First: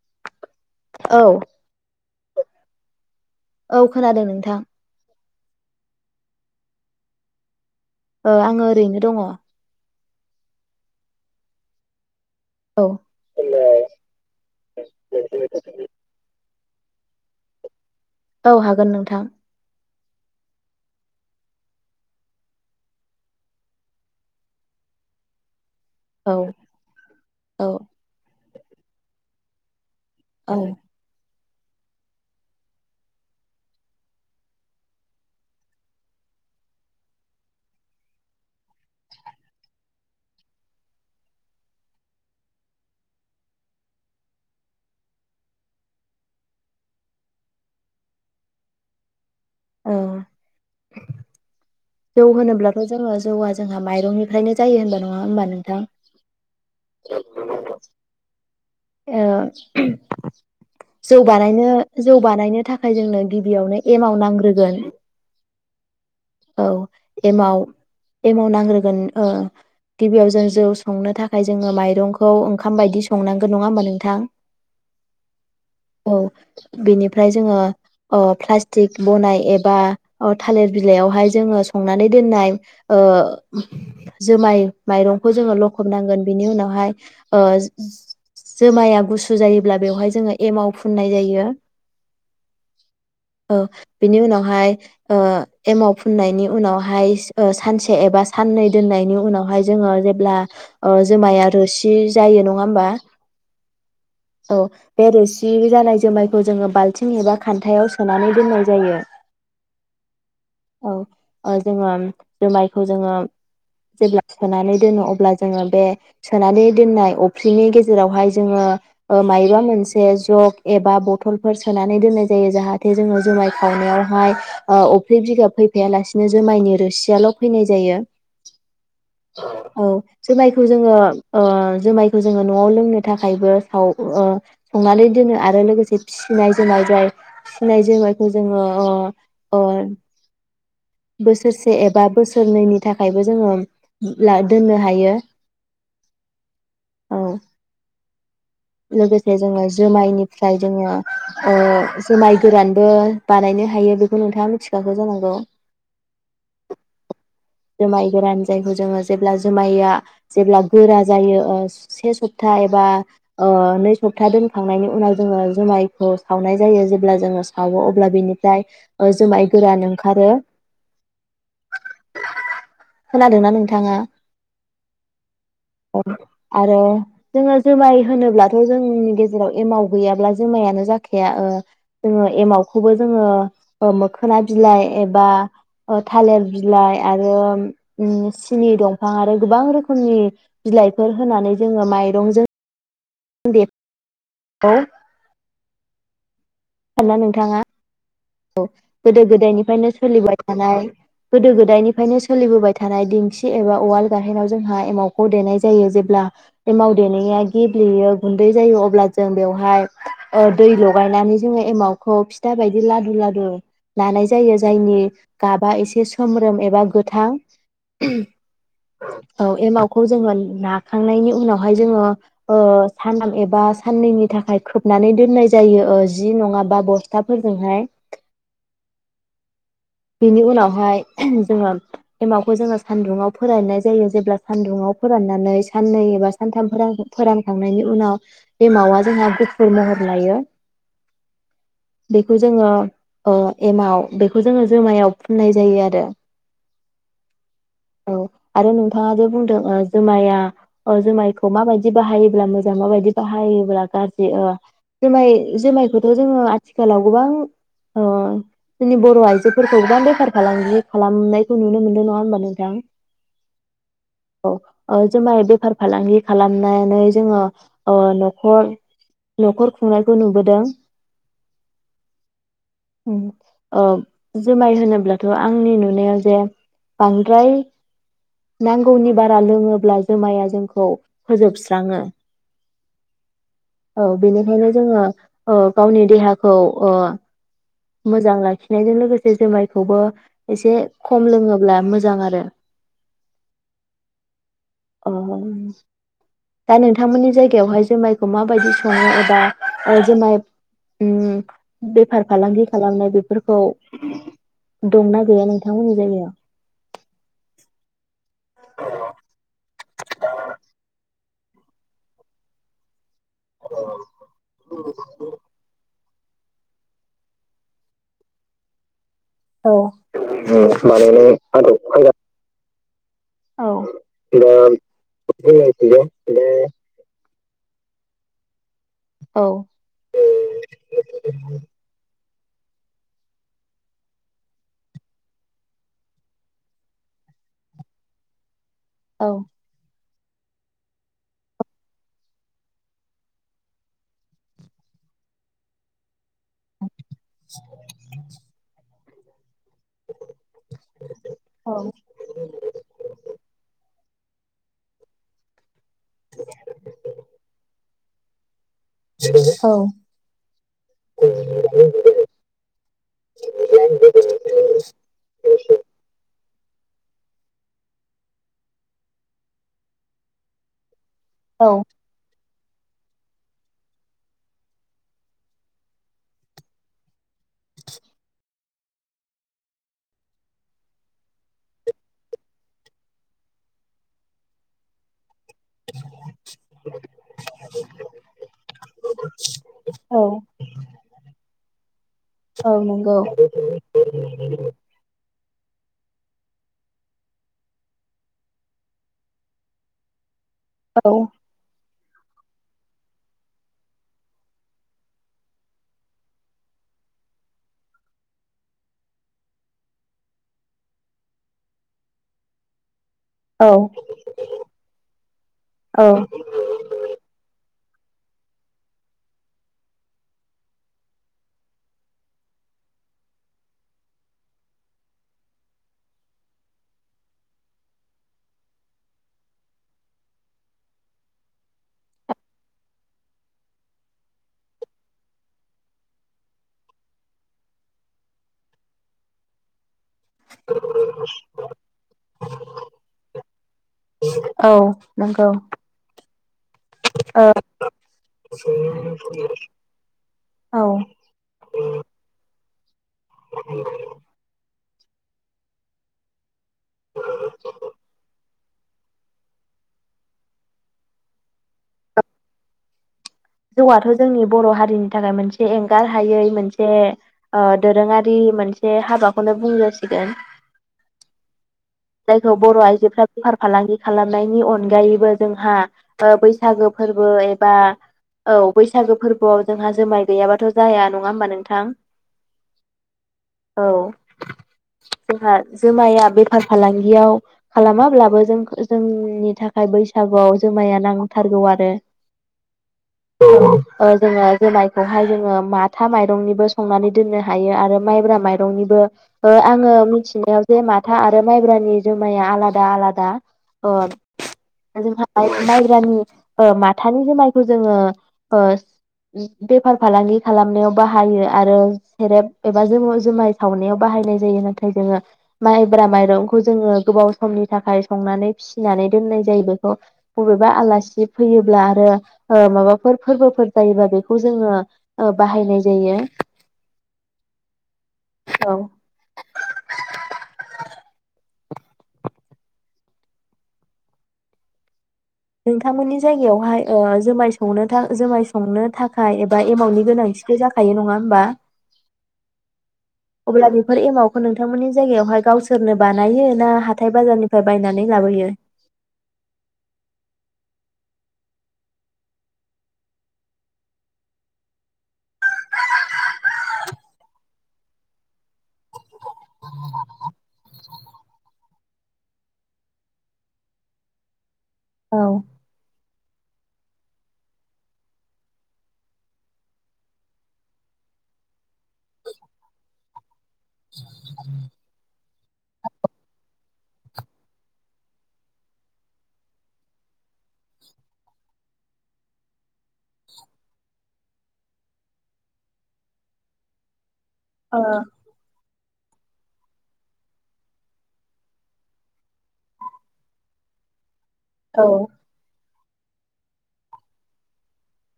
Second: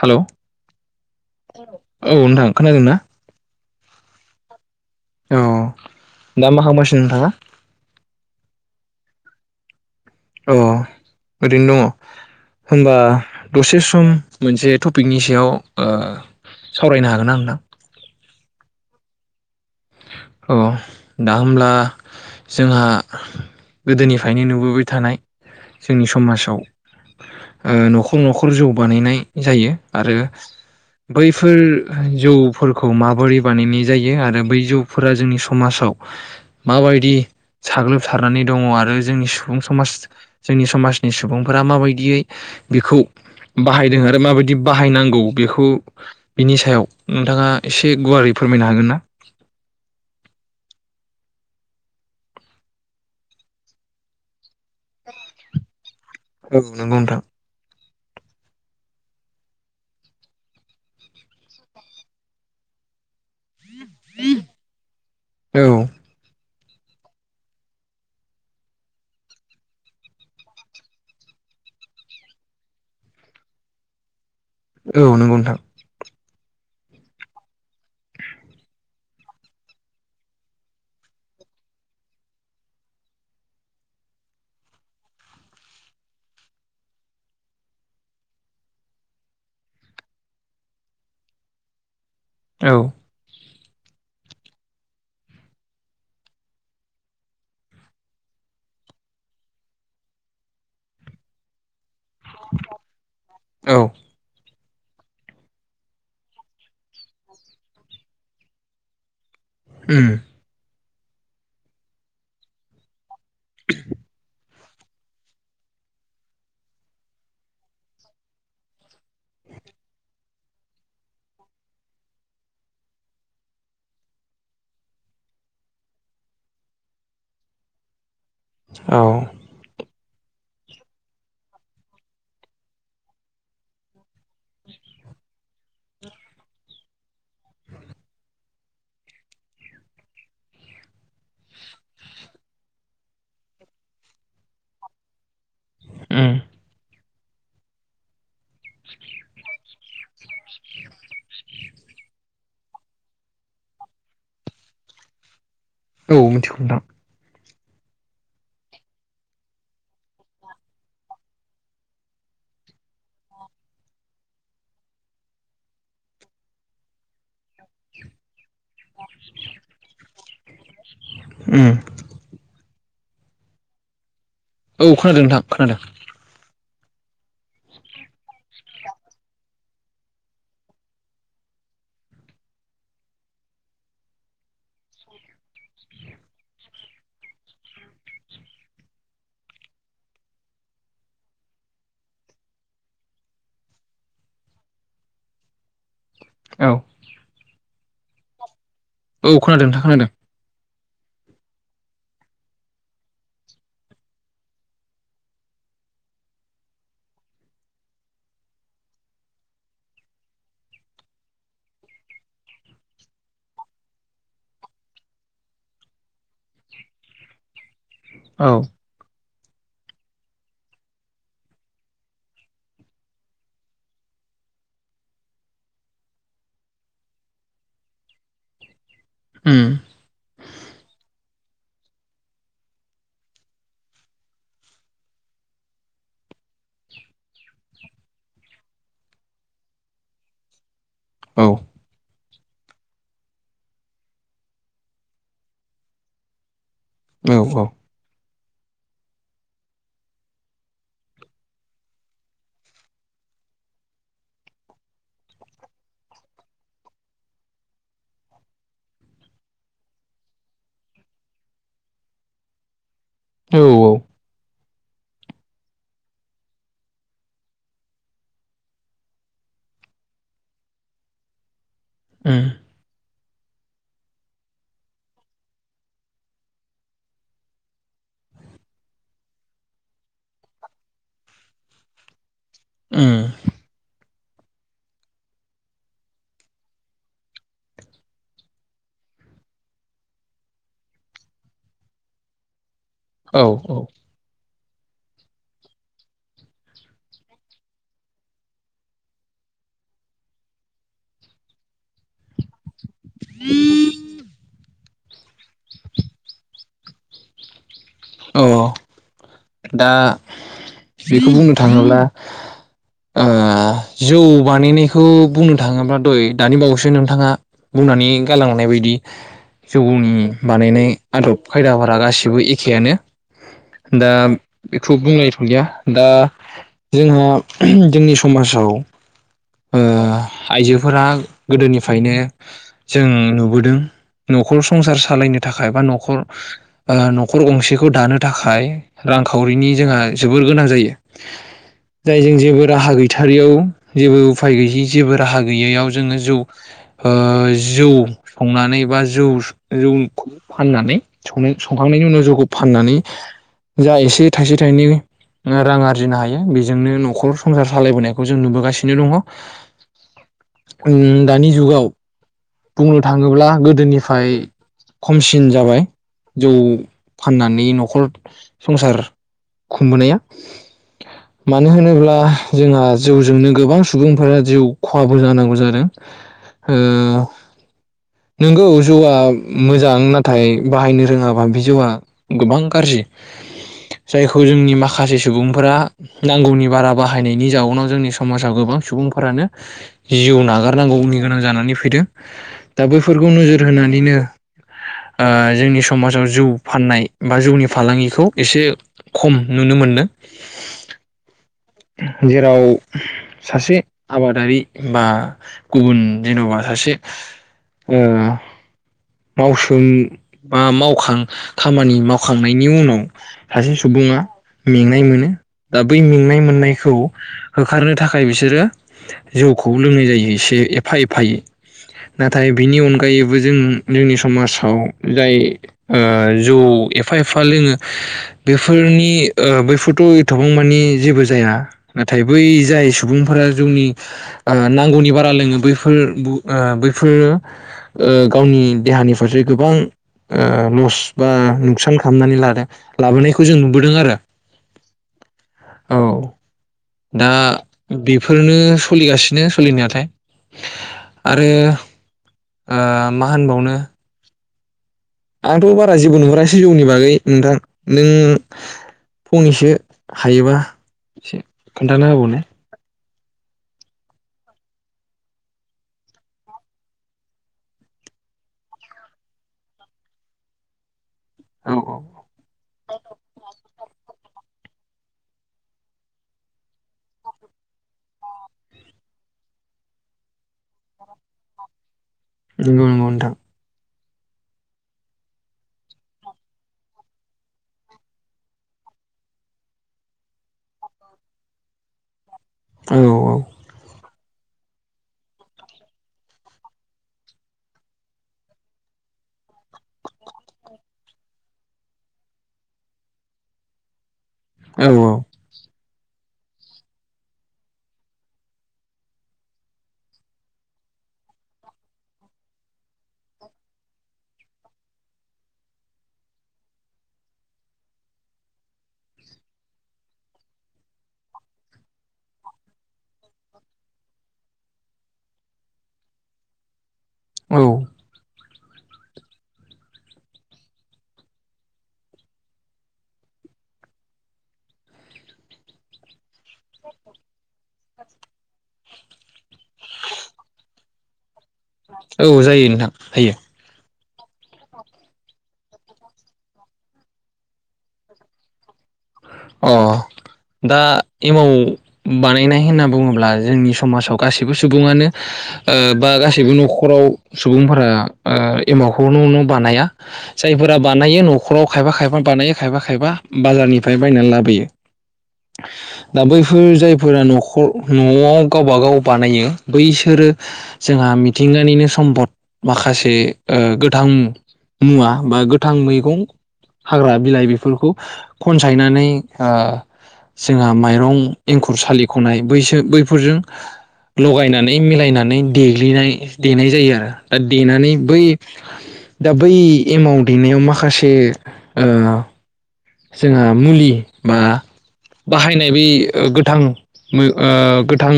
हेल'। औ औ-औ नोंथां खोनादोंना? औ खोनादों नोंथां। औ दा मा खालामगासिनो नोंथाङा। आंङो ओरैनो दङ। अ ओरैनो दङ। होमबा दसे सम मोनसे टपिकनि सायाव ओ सावरायनो हागोन ना नोंथां। औ हागोन नोंथां अह दा होमब्ला जोंहा गोदोनिफ्रायनो नुबोबाय थानाय जोंनि औ समाजाव औ ओ न'खर न'खर न'खर जौ बानायनाय जायो। आरो औ बै फोर जौफोरखौ माबोरै बानायनाय जायो आरो बै जौ फोरा जोंनि समाजाव माबायदि साग्लोबसारनानै दङ आरो जोंनि सुबुं समाज जोंनि समाजनि सुबुंफोरा माबायदियै बेखौ बाहायदों आरो माबायदि बाहायनांगौ बेखौ बिनि सायाव नोंथाङा एसे गुवारै फोरमायनो हागोन ना? औ जौ होनोब्लाथ' जोंङो जौआ जोंहा माइरंनिफ्रायनो जायो होनबा नङा होमबा नोंथां औ नंगौ नोंथां औ औ जौ बानायनो जौ बानायनो थाखाय जोंनो गिबियावनो एमाव नांग्रोगोन औ औ एमाव एमाव नांग्रोगोन ओ गिबियाव जों जौ संनो थाखाय जोंङो माइरंखौ ओंखाम बायदि संनां गोन नङा होमबा नोंथां औ नोंगौ नोंथां। औ बिनिफ्राय जोङो ओ प्लास्टिक बनाय एबा थालिर बिलाइयावहाय जोङो संनानै दोननाय ओ जुमाय माइरंखौ जोङो लखबनांगोन बिनि उनावहाय जो जोमाया गुसु जायोब्ला बेवहाय जोङो एमाव फुननाय जायो। औ। औ बिनि उनावहाय ओ एमाव फुननायनि उनावहाय ओ सानसे एबा साननै दोननायनि उनावहाय जोङो जेब्ला ओ जोमाया रोसि जायो नङा होमबा? औ। औ बे रोसि जानाय जुमायखौ जोङो बाल्थिं एबा खान्थायाव सोनानै दोननाय जायो। ओम। औ ओ जोङो जुमायखौ जोङो। जेब्ला सोनानै दोनो अब्ला जोङो बे सोनानै दोननाय अफ्रिनि गेजेर जेरावहाय जोङो मायबा मोनसे जग एबा बथलफोर सोनानै दोननाय जायो जाहाथे जोङो जुमाय खावनायावहाय ओ अफ्रि बिगाब फैफायालासिनो जुमायनि रोसियाल' फैनाय जायो। औ औ। जुमायखौ जोङो ओ जुमायखौ जोङो न'आव लोंनो थाखायबो साव ओ संनानै दोनो आरो लोगोसे फिसिनाय जुमाय नाय फिसिनाय जुमायखौ जोङो ओ ओ बोसोरसे एबा बोसोरनैनि थाखायबो जोङो ला दोननो हायो। उम्म। औ। लोगोसे जोङो जुमायनिफ्राय जोङो ओ जुमाय गोरानबो बानायनो हायो बेखौ नोंथाङा मिथिखाखौ जानांगौ। औ मिथिगौ नोंथां। जुमाय गोरान जायखौ जोङो जेब्ला जुमाइया जेब्ला गोरा जायो ओ से सप्ता एबा ओ नै सप्ता दोनखांनायनि उनाव जोङो जुमायखौ सावनाय जायो जेब्ला जोङो सावो अब्ला बिनि जाय ओ जुमाय गोरान ओंखारो। ओम। खोनादोंना नोंथाङा? औ खोनादों नोंथां खोनादों। आरो जोङो जोमाय होनोब्लाथ' जोंनि गेजेराव एमाव गैयाब्ला जुमायानो जाखाया ओ जोङो एमावखौबो जोङो मोखोना बिलाइ एबा थालिर बिलाइ आरो सिनि दंफां आरो गोबां रोखोमनि बिलाइफोर होनानै जोङो माइरंजों औ [unintelligible] ना नोंथाङा औ गोदो औ खोनादों नोंथां गोदायनिफ्रायनो खोनादों सोलिबाय थानाय। गोदो गोदायनिफ्रायनो सोलिबोबाय थानाय दिंखि एबा उवाल गाहेनाव जोंहा एमावखौ देनाय जायो जेब्ला एमाव देनाया गेब्लेयो गुन्दै जायो अब्ला जों बेवहाय दै लगायनानै जोङो एमावखौ फिथा बायदि लादु लादु लानाय जायो जायनि गाबा एसे सोमब्रोम एबा गोथां औ। औ एमाावखौ जोङो नाखांनायनि उनावहाय जोङो ओ सानाम एबा साननैनि थाखाय खोबनानै दोननाय जायो जि नङाबा बस्थाफोरजोंहाय। उम बेनि उनावहाय जोङो एमावखौ जोङो सान्दुङाव फोराननाय जायो जेब्ला सान्दुुंङाव फोराननानै साननै एबा सानथाम फोरानखांनायनि उनाव एमावा जोंहा गुफुर महर लायो। औ। बेखौ जोङो अ एमाव बेखौ जोङो जुमायाव फुननाय जायो आरो। औ औ। अ आरो नोंथाङा जे बुंदों ओ जुमाया अ जुमायखौ माबायदि बाहायोब्ला मोजां माबायदि बाहायोब्ला गाज्रि अ जुमाय जुमायखौथ' जोङो आथिखालाव गोबां अ जोंनि बर' आइजोफोरखौ गोबां बेफार फालांगि खालामनायखौ नुनो मोनदों नङा होमबा नोंथां? औ औ। औ जुमाय बेफार फालांगि खालामनानै जोङो ओ न'खर न'खर खुंनायखौ नुबोदों। उम। उम ओ जुमाय होनोब्लाथ' आंनि नुनायाव जे बांद्राय नांगौनि बारा लोङोब्ला जुमाया जोंखौ फोजोबस्राङो। उम। औ बेनिखायनो जोङो ओ गावनि देहाखौ ओ। मोजां लाखिनायजों लोगोसे जुमायखौबो एसे खम लोङोब्ला मोजां आरो। औ औ। अ दा नोंथांमोननि जायगायावहाय जुमायखौ माबायदि सङो एबा अ जुमाय उम बे बेफार फालांगि खालामनाय बेफोरखौ दंना गैया नोंथांमोननि जायगायाव? औ। दा बेखौ बुंनो थाङोब्ला ओ जौ बानायनायखौ बुंनो थाङोब्ला दै दानि बावैसो नोंथाङा बुंनानै गालांनाय बायदि जौनि बानायनाय आदब खायदाफोरा गासिबो एखेयानो। दा बेखौ बुंलायथ'लिया दा जोंहा [unintelligible] जोंनि समाजाव औ ओ आइजोफोरा गोदोनिफ्रायनो जों नुबोदों न'खर संसार सालायनो थाखाय बा न'खर ओ न'खर गंसेखो खौ दानो थाखाय औ रांखावरिनि जोंहा जोबोर गोनां जायो। जाय जों जेबो राहा गैथारियाव जेबो उफाय गैयि जेबो राहा गैयैयाव जोङो जौ ओ जौ संनानै एबा ज जौस जौ फाननानै संनाय औ संखांनायनि उनाव जौखौ इ जा एसे थाइसे थाइनै रां आरजिनो हायो बेजोंनो न'खर संसार सालायबोनायखौ जों नुबोगासिनो। दिनो दङ उम दानि जुगाव बुंनो थाङोब्ला गोदोनिफ्राय खमसिन जाबाय। जौ फाननानै न'खर संसार खुंबोनाया। औ मानो होनोब्ला जोंहा जौ जोंनो गोबां सुबुंफोरा जिउ खहाबो जानांगौ जादों ओ नोंगौ जौआ मोजां नाथाय बाहायनो रोङाबा बिजौआ गोबां गाज्रि जायखौ जोंनि माखासे सुबुंफोरा नांगौनि बारा बाहायनायनि जाउनाव जोंनि समाजाव गोबां सुबुंफोरानो औ जिउ नागारनांगौनि गोनां जानानै फैदों औ दा नंगौ बैफोरखौ नोजोर होनानैनो ओ जोंनि समाजाव जौ फाननाय बा जौनि फालांगिखौ एसे खम नुनो मोनदों। औ। जेराव सासे आबादारि बा गुबुन जेन'बा सासे मावसोम बा मावखां खामानि मावखांनायनि उनाव औ सासे सुबुङा मेंनाय मोनो दा बै औ मेंनाय मोननाय खौ होखारनो थाखाय बिसोरो जौखौ लोंनाय जायो एसे एफा एफायै नाथाय बिनि अनगायैबो जों जोंनि समाजाव जाय जौ एफा एफा लोङो बेफोरनि बैफोरथ' एथबांमानि जेबो जाया। नाथाय बै जाय सुबुंफोरा जोंनि नांगौनि बारा लोङो बैफोर बैफोरो गावनि देहानि फारसे गोबां लस बा नुखसान खालामनानै लादों लाबोनायखौ जों नुबोदों आरो औ नंगौ। औ दा औ बेफोरनो सोलिगासिनो सोलिनायथाय औ आरो ओ मा होनबावनो आंथ' बारा जेबो नुहरासै जौनि बागै नोंथां नों फंनैसो हायोबा एसे खोन्थाना हाबावनाय। जौआथ' जोंनि बर' हारिनि थाखाय मोनसे एंगार हायै मोनसे दोरोङारि मोनसे हाबाखौनो बुंजासिगोन। औ औ जायखौ बर' आइजोफ्रा बेफार फालांगि खालामनायनि अनगायैबो जोंहा ओ बैसागो फोरबो एबा औ बैसागो फोरबोआव जोंहा जुमाय गैयाबाथ' जाया नङा होमबा नोंथां? नंगौ नंगौ नोंथां। औ जोंहा जोमाया बेफार फालांगियाव खालामाब्लाबो जों जोंनि थाखाय बैसागुआव जुमाया नांथारगौ आरो औ औ। ओ जोङो जुमायखौहाय जोङो माथा माइरंनिबो संनानै दोननो हायो आरो माइब्रा माइरंनिबो ओ आङो मिथिनायाव जे माथा आर रो माइब्रानि जुमाया आलादा आलादा ओ औ जोंहा हाय माइब्रानि ओ माथानि जुमायखौ जोङो ओ बेफार फालांगि खालामनायाव बाहायो आरो सेरेब एबा जुमब जुमाय सावनायाव बाहायनाय जायो नाथाय जोङो माइ ब्रा माइरंखौ जोङो गोबाव समनि थाखाय संनानै फिसिनानै दोननाय जायो बेखौ बबेबा आलासि फैयोब्ला आरो ओ माबाफोर फोरबोफोर जायोबा बेखौ जोङो ओ बाहायनाय जायो। औ। औ। [inaudible] नोंथांमोननि ज जायगायावहाय ओ जुमाय संनो था जुमाय संनो थाखाय एबा एमाउनि गोनांथिथ' जाखायो नङा होमबा? औ जायो नोंथां। हायो अब्ला बि फोर एमाउखौ नोंथांमोननि जायगायावहाय गावसोरनो बानायो ना हाथाय बाजारनिफ्राय बायनानै लाबोयो? अ दा एमाव बानायनाय होनना बुङोब्ला जोंनि समाजाव गासैबो सुबुङानो ओ बा गासैबो न'खराव सुबुंफोरा ओ एमावखौ न' न' बानाया जायफोरा बानायो न'खराव खायफा खायफा बानायो खायफा खायफा बाजारनि फाय बायनानै लाबोयो। औ। दा बैफोर जायफोरा न'खर न'आव गावबा गाव बानायो बैसोरो जोंहा मिथिंगानिनो सम्फद माखासे ओ गोथां मुवा बा गोथां मैगं हाग्रा बिलाइ बेफोरखौ खनसायनानै ओ जोंहा माइरं एंखुर सालिख'नाय बैसो बैफोरजों लगायनानै मिलायनानै देग्लिनाय देनाय जायो आरो। दा औ देनानै बै दा बै एमाव दैेनायाव माखासे ओ जोंहा मुलि बा औ बाहायनाय बे ओ गोथां मो ओ गोथां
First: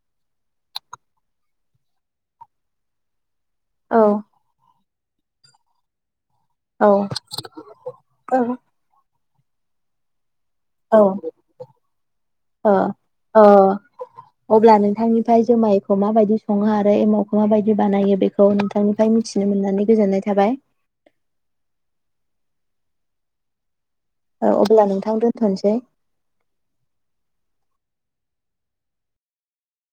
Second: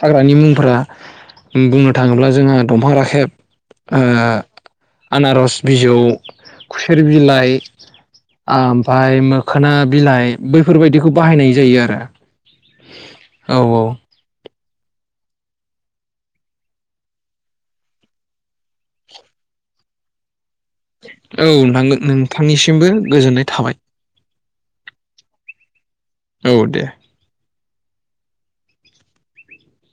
हाग्रानि मुंफोरा बुंनो थाङोब्ला जोंहा दंफां राखेब औ ओ आनारस बिजौ खुसेर बिलाइ औ आम फाय मोखोना बिलाइ बैफोरबायदिखौ बाहायनाय जायो आरो। अ अ। औ औ अब्ला नोंथांनिफ्राय जुमायखौ माबायदि सङो आरो एमावखौ माबायदि बानायो बेखौ नोंथांनिफ्राय मिथिनो मोननानै गोजोननाय थाबाय। औ नोंथां नोंथांनिसिमबो गोजोननाय थाबाय। अब्ला नोंथां दोनथ'सै। औ दे।